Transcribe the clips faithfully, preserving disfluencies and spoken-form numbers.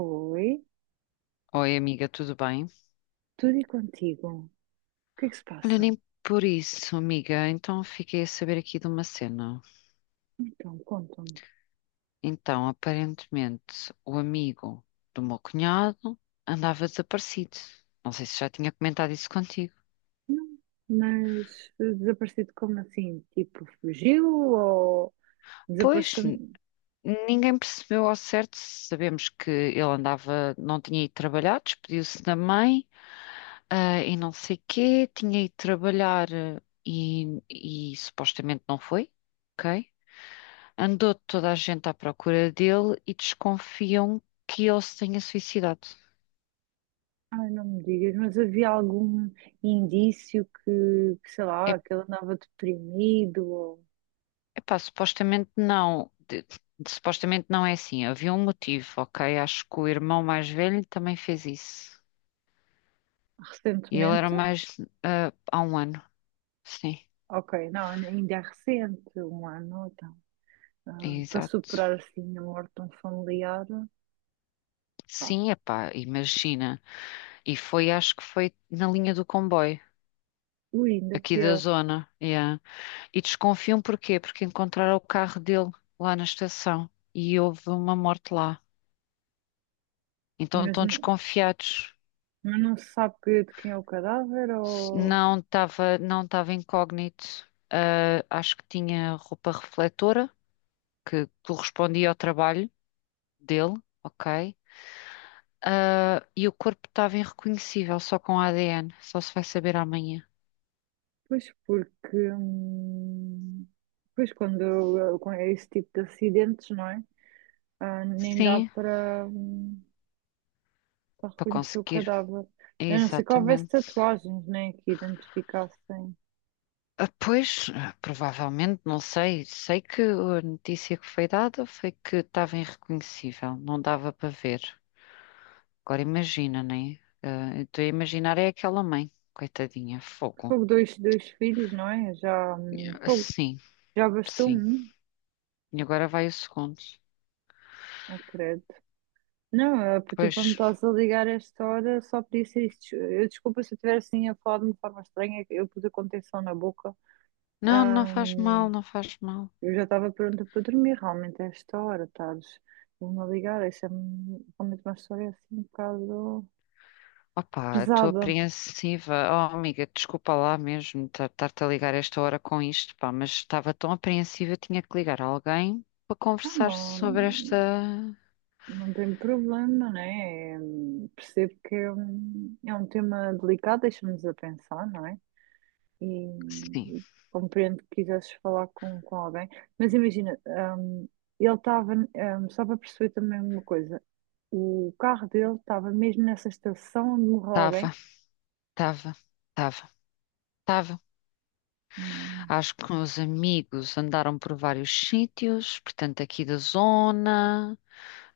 Oi, Oi, amiga, tudo bem? tudo e contigo? O que é que se Olha, passa? nem por isso, amiga. Então, fiquei a saber aqui de uma cena. Então, conta me. Então, aparentemente, o amigo do meu cunhado andava desaparecido. Não sei se já tinha comentado isso contigo. Não, mas eh, desaparecido como assim? Tipo, fugiu ou Pois, desapareceu? n- ninguém percebeu ao certo. Sabemos que ele andava, não tinha ido trabalhar, despediu-se da mãe, ah, e não sei quê, tinha ido trabalhar eh, e, e supostamente não foi. Ok? Andou toda a gente à procura dele e desconfiam que ele se tenha suicidado. Ai, não me digas, mas havia algum indício que, que, sei É, lá, que ele andava deprimido ou epá, supostamente não. De- de- supostamente não é assim. Havia um motivo, ok? Acho que o irmão mais velho também fez isso. E ele era recentemente? mais ah, há um ano. Sim, Ok, não, ainda é recente, um ano, então. Ah, para exato. superar assim a morte de um familiar, pá, Sim, epá, imagina. E foi, acho que foi na linha do comboio, ui, ainda aqui da pior. zona. Yeah. E desconfiam porquê? Porque encontraram o carro dele lá na estação e houve uma morte lá. Então Mas estão não. desconfiados. Mas não se sabe que- de quem é o cadáver ou. Não estava, não estava incógnito. Ah, acho que tinha roupa refletora, que correspondia ao trabalho dele, ok? Ah, e o corpo estava irreconhecível, só com A D N. Só se vai saber amanhã. Pois porque. hum, Pois quando, quando é esse tipo de acidentes, não é? Ah, nem dá Sim, para hum, para para reconhecer o conseguir. cadáver. A não ser que houvesse Exatamente. tatuagens, né? Que identificassem. Ah, pois, ah, provavelmente, não sei. Sei que a notícia que foi dada foi que estava irreconhecível, não dava para ver. Agora imagina, né? Ah, eu estou a imaginar é aquela mãe, coitadinha, fogo. Fogo, dois, dois filhos, não é? Já, hum, Ah, fogo, sim, já bastou sim. um, E agora vai o segundo. acredito. Não, ah, tu Pois, para me estás a ligar a esta hora só podia ser isto. Eu desculpa se eu estiver assim a falar de uma forma estranha, eu pus a contenção na boca. não, não faz mal, Ahm, não faz mal. eu já estava pronta para dormir, realmente, a esta hora, estás me a ligar, isso é me realmente uma história assim um bocado Opa, estou pesada. apreensiva. Oh, amiga, desculpa lá mesmo ta- estar-te a ligar esta hora com isto, pá, mas estava tão apreensiva, tinha que ligar a alguém para Ah, conversar não, sobre esta. não tem problema, né? É, hum, percebo que é um, é um tema delicado, deixa-nos a pensar, não é? E, Sim, e compreendo que quisesses falar com, com alguém, mas imagina, ahm, ele estava, ahm, só para perceber também uma coisa, o carro dele estava mesmo nessa estação onde morreu estava, alguém. estava, estava, estava. Hum. Acho que meus amigos andaram por vários sítios, portanto, aqui da zona,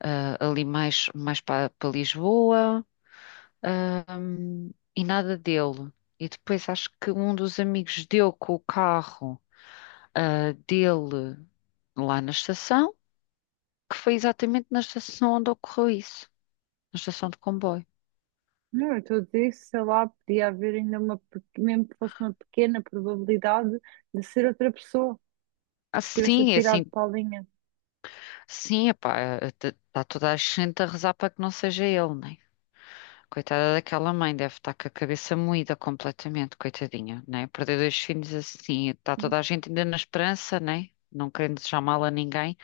ah, ali mais, mais para Lisboa, ahm, e nada dele. E depois acho que um dos amigos deu com o carro, ah, dele lá na estação, que foi exatamente na estação onde ocorreu isso, na estação de comboio. Não, eu estou a dizer, sei lá, podia haver ainda uma, pe- mesmo que fosse uma pequena probabilidade de ser outra pessoa Ah, que se tivesse sim, é atirado assim, para a linha. sim, epá, está toda a gente a rezar para que não seja ele, né? Coitada daquela mãe, deve estar com a cabeça moída completamente, coitadinha, né? Perder dois filhos assim, está Sim, toda a gente ainda na esperança, né? Não querendo desejar mal a ninguém,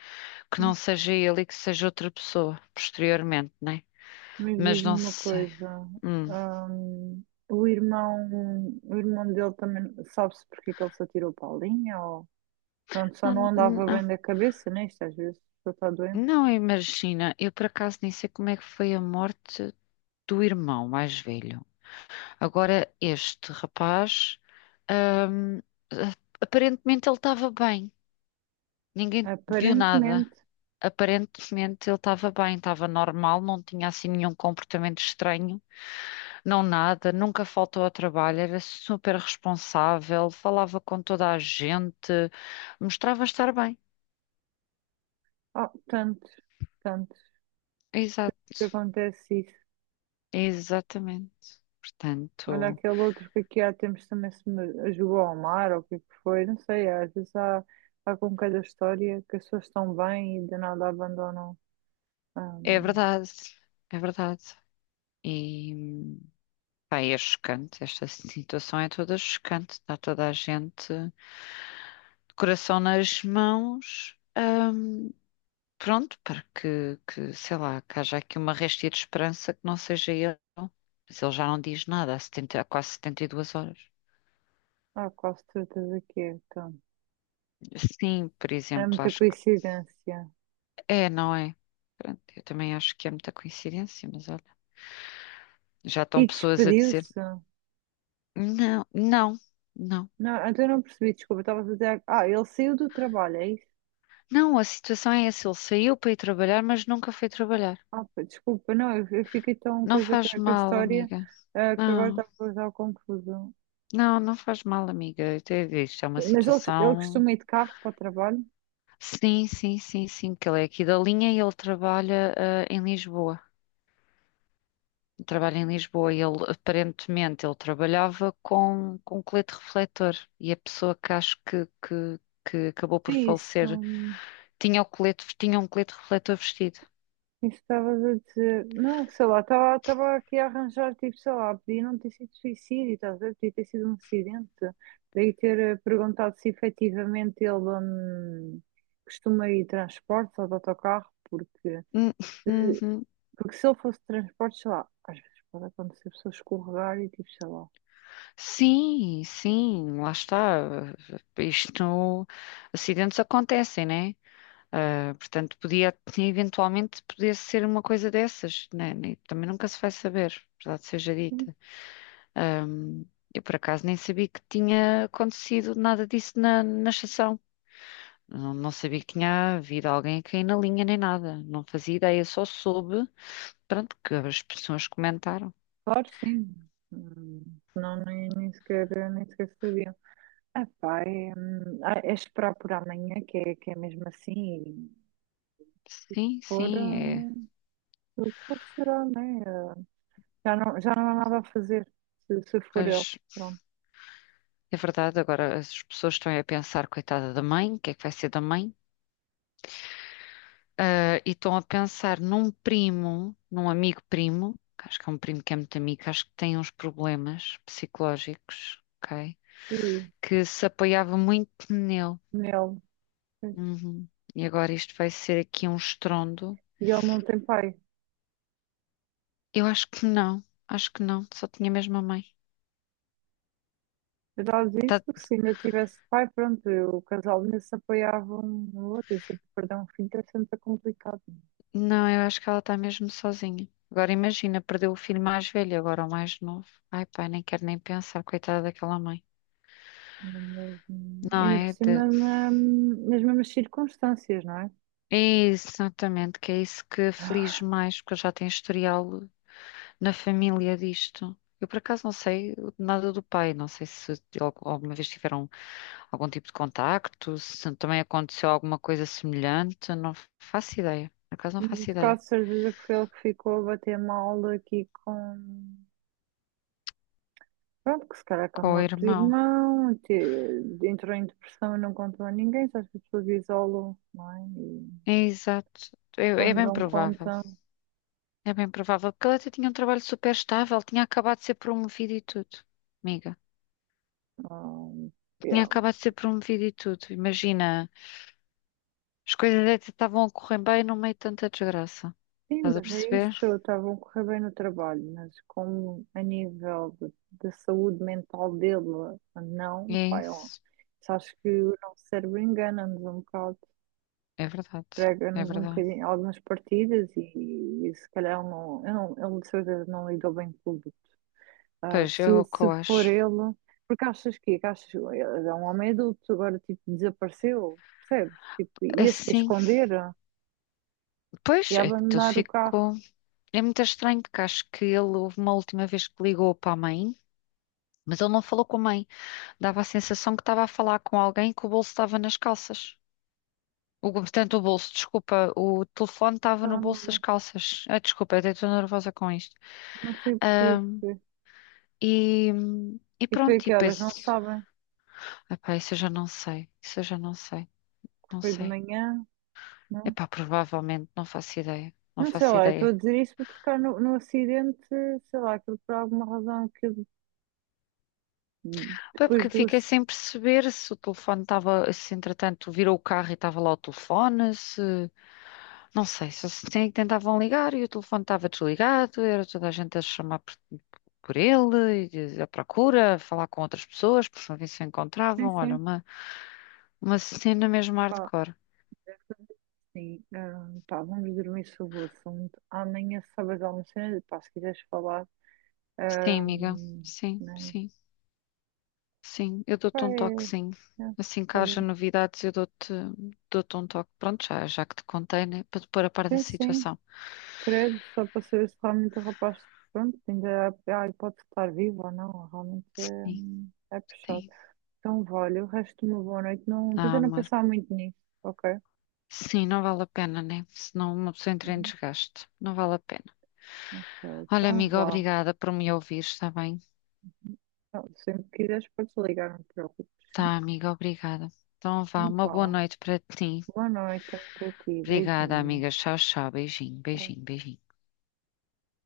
que não sim. seja ele e que seja outra pessoa, posteriormente, né? Mas Mas não diz-me uma sei. coisa, Hum. hum, o irmão, o irmão dele também sabe-se porque é que ele se atirou para a linha ou pronto, só Não, não andava não, bem da cabeça, né? Isto às vezes a pessoa está doente. não imagina, eu por acaso nem sei como é que foi a morte do irmão mais velho. Agora, este rapaz, hum, aparentemente ele estava bem, ninguém viu nada. Aparentemente, Aparentemente ele estava bem, estava normal, não tinha assim nenhum comportamento estranho, não nada, nunca faltou ao trabalho, era super responsável, falava com toda a gente, mostrava estar bem. oh, tanto, tanto Exato, que acontece isso. exatamente. Olha Portanto, aquele outro que aqui há tempos também se me jogou ao mar, ou o que é que foi, não sei, às vezes há, há com cada história que as pessoas estão bem e de nada abandonam. é hum, verdade, é verdade. E pá, é chocante, esta situação é toda chocante, está toda a gente de coração nas mãos. Hum, Pronto, para que, que, sei lá, que haja aqui uma réstia de esperança que não seja ele. Mas ele já não diz nada há, setenta, há quase setenta e duas horas. Há quase certeza que é, então. Sim, por É exemplo, muita acho que coincidência. é, não é? Pronto, eu também acho que é muita coincidência, mas olha, já estão E pessoas a dizer: despediu-se? não, não, não. Não, então eu não percebi, desculpa, estava a dizer. Ah, ele saiu do trabalho, é isso? Não, a situação é essa: ele saiu para ir trabalhar, mas nunca foi trabalhar. Ah, pá, desculpa, não, eu, eu fiquei tão Não coisa com faz a com a mal, história, amiga. ah, que agora Não, estava a causar confusão. não, não faz mal, amiga. Eu te isto é uma Mas ele, ele situação costuma ir de carro para o trabalho? sim, sim, sim, sim, que ele é aqui da linha e ele trabalha, eh, em Lisboa. Trabalha em Lisboa e ele, aparentemente, ele trabalhava com, com colete refletor e a pessoa que acho que, que, que acabou por Sim, falecer isso. tinha o colete, tinha um colete refletor vestido. Isso estavas a dizer. Não, sei lá, estava estava aqui a arranjar, tipo, sei lá, podia não ter sido suicídio, estás a ver? Podia ter sido um acidente. Daí ter eh, perguntado se efetivamente ele hum, costuma ir de transportes ou de autocarro, porque, Hum, uhum. porque se ele fosse de transportes, sei lá, às vezes pode acontecer a pessoa escorregar e tipo, sei lá. Sim, sim, lá está. Isto, acidentes acontecem, né? Ah, portanto, podia, eventualmente, podia ser uma coisa dessas, né? Nem- Também nunca se vai saber, verdade seja Sim, dita. Ahm, eu, por acaso, nem sabia que tinha acontecido nada disso na, na estação. Não, não sabia que tinha havido alguém a cair na linha nem nada. Não fazia ideia, só soube, pronto, que as pessoas comentaram. claro, sim. Hum. Não, nem, nem sequer, nem sequer sabiam. Ah, pá, é, hum, ah, é esperar por amanhã, que é, que é mesmo assim, e Sim, for. sim, é. hum, O que for será, né? Eh, já não, já não há nada a fazer, se, se for ele. Mas Pronto. é verdade, agora as pessoas estão aí a pensar, coitada da mãe, o que é que vai ser da mãe? Ah, e estão a pensar num primo, num amigo primo, que acho que é um primo que é muito amigo, acho que tem uns problemas psicológicos, ok? Ui, Que se apoiava muito nele. nele. Pois. Uhum. E agora isto vai ser aqui um estrondo. E ele não tem pai. Eu acho que não, acho que não, só tinha mesmo a mãe. Eu já lhe disse Tá- porque se ainda tivesse pai, pronto, eu- o casal ainda se apoiava um no outro. Eu sei que perder um filho é sempre complicado. não, eu acho que ela está mesmo sozinha. Agora imagina, perdeu o filho mais velho, agora o mais novo. Ai, pai, nem quero nem pensar, coitada daquela mãe. Não é mesmo? Não Ainda por é? cima, na- nas mesmas circunstâncias, não é? Exatamente, que é isso que aflige mais, porque eu já tenho historial na família disto. Eu por acaso não sei nada do pai, não sei se al- alguma vez tiveram algum tipo de contacto, se também aconteceu alguma coisa semelhante, não faço ideia. Por acaso não faço Mas ideia. quase certeza que foi ele que ficou a bater mal aqui com. Pronto, que se calhar que a Com o morte irmão. irmão, te- entrou em depressão e não contou a ninguém, só as pessoas isolam, não é? E É exato. É, é quando bem dão provável. conta, É bem provável, porque ele até tinha um trabalho super estável, tinha acabado de ser promovido e tudo. Amiga, ah, tinha yeah. acabado de ser promovido e tudo. Imagina. As coisas até estavam a correr bem no meio de tanta desgraça. Sim, Estás a mas é isso, perceber? estavam a correr bem no trabalho, mas como a nível de, de saúde mental dele, E não, é pai, ó, isso. só acho que o nosso cérebro engana-nos um bocado, É verdade. É prega-nos um verdade. bocadinho algumas partidas e, e se calhar ele não, eu não, ele de certeza não lidou bem com tudo. Ah, Pois, é se, o que se eu for acho. ele, porque achas que, que achas, ele é um homem adulto, agora tipo desapareceu, percebes? Tipo, ia-se que Assim, esconder pois, e é que tu abandonar o carro. ficou. É muito estranho porque acho que ele houve uma última vez que ligou para a mãe, mas ele não falou com a mãe. Dava a sensação que estava a falar com alguém que o bolso estava nas calças. O, portanto, o bolso, desculpa, o telefone estava no Então, bolso das não, calças. Ah, desculpa, até estou nervosa com isto. não sei perceber, Ahm, perceber. e, e E foi a pronto, e que horas? Não depois. sabem? Epá, isso eu já não sei. Isso eu já não sei. Que Não foi de sei. manhã? Não? Epá, provavelmente, não faço ideia. Não Não sei faço lá, eu estou ideia. a dizer isso porque se calhar no, no acidente, sei lá, aquilo por alguma razão que eu- Pá, é porque depois do fiquei acidente. sem perceber se o telefone estava, se entretanto virou o carro e estava lá o telefone, se... Não sei, só se tem- tentavam ligar e o telefone estava desligado, era toda a gente a chamar por, por ele, e a procura, a falar com outras pessoas, por não ver se o Sim, encontravam. Olha, sim, uma, uma cena mesmo pá. hardcore. Sim, ah, pá, vamos dormir sobre o assunto. Amanhã sabes alguma cena, pá, se quiseres falar. Sim, amiga. Ahm, Sim, né? sim. Sim, eu Pá, dou-te um toque, é, sim. é, Assim que olha, haja novidades, eu dou-te dou-te um toque. Pronto, já, já que te contei, né? Para te pôr a par da sim, sim, situação. credo, só para saber se realmente o rapaz, pronto, ainda há, há hipótese de estar vivo ou não, realmente Sim, é, é puxado. sim. Então, vale, o resto de uma boa noite, não, Ah, tenta não amor. pensar muito nisso, ok? Sim, não vale a pena, né? Senão uma pessoa entra em Uhum. desgaste. Não vale a pena. Ok, Olha, então amiga, vá. obrigada por me ouvir, está bem? Então, sempre que quiseres, podes ligar, não te preocupes. Tá, amiga, obrigada. Então Então, vá, uma boa vá. noite para ti. Boa noite também para ti, Obrigada, beijinho. amiga. Tchau, tchau. Beijinho, Tchau. beijinho, beijinho.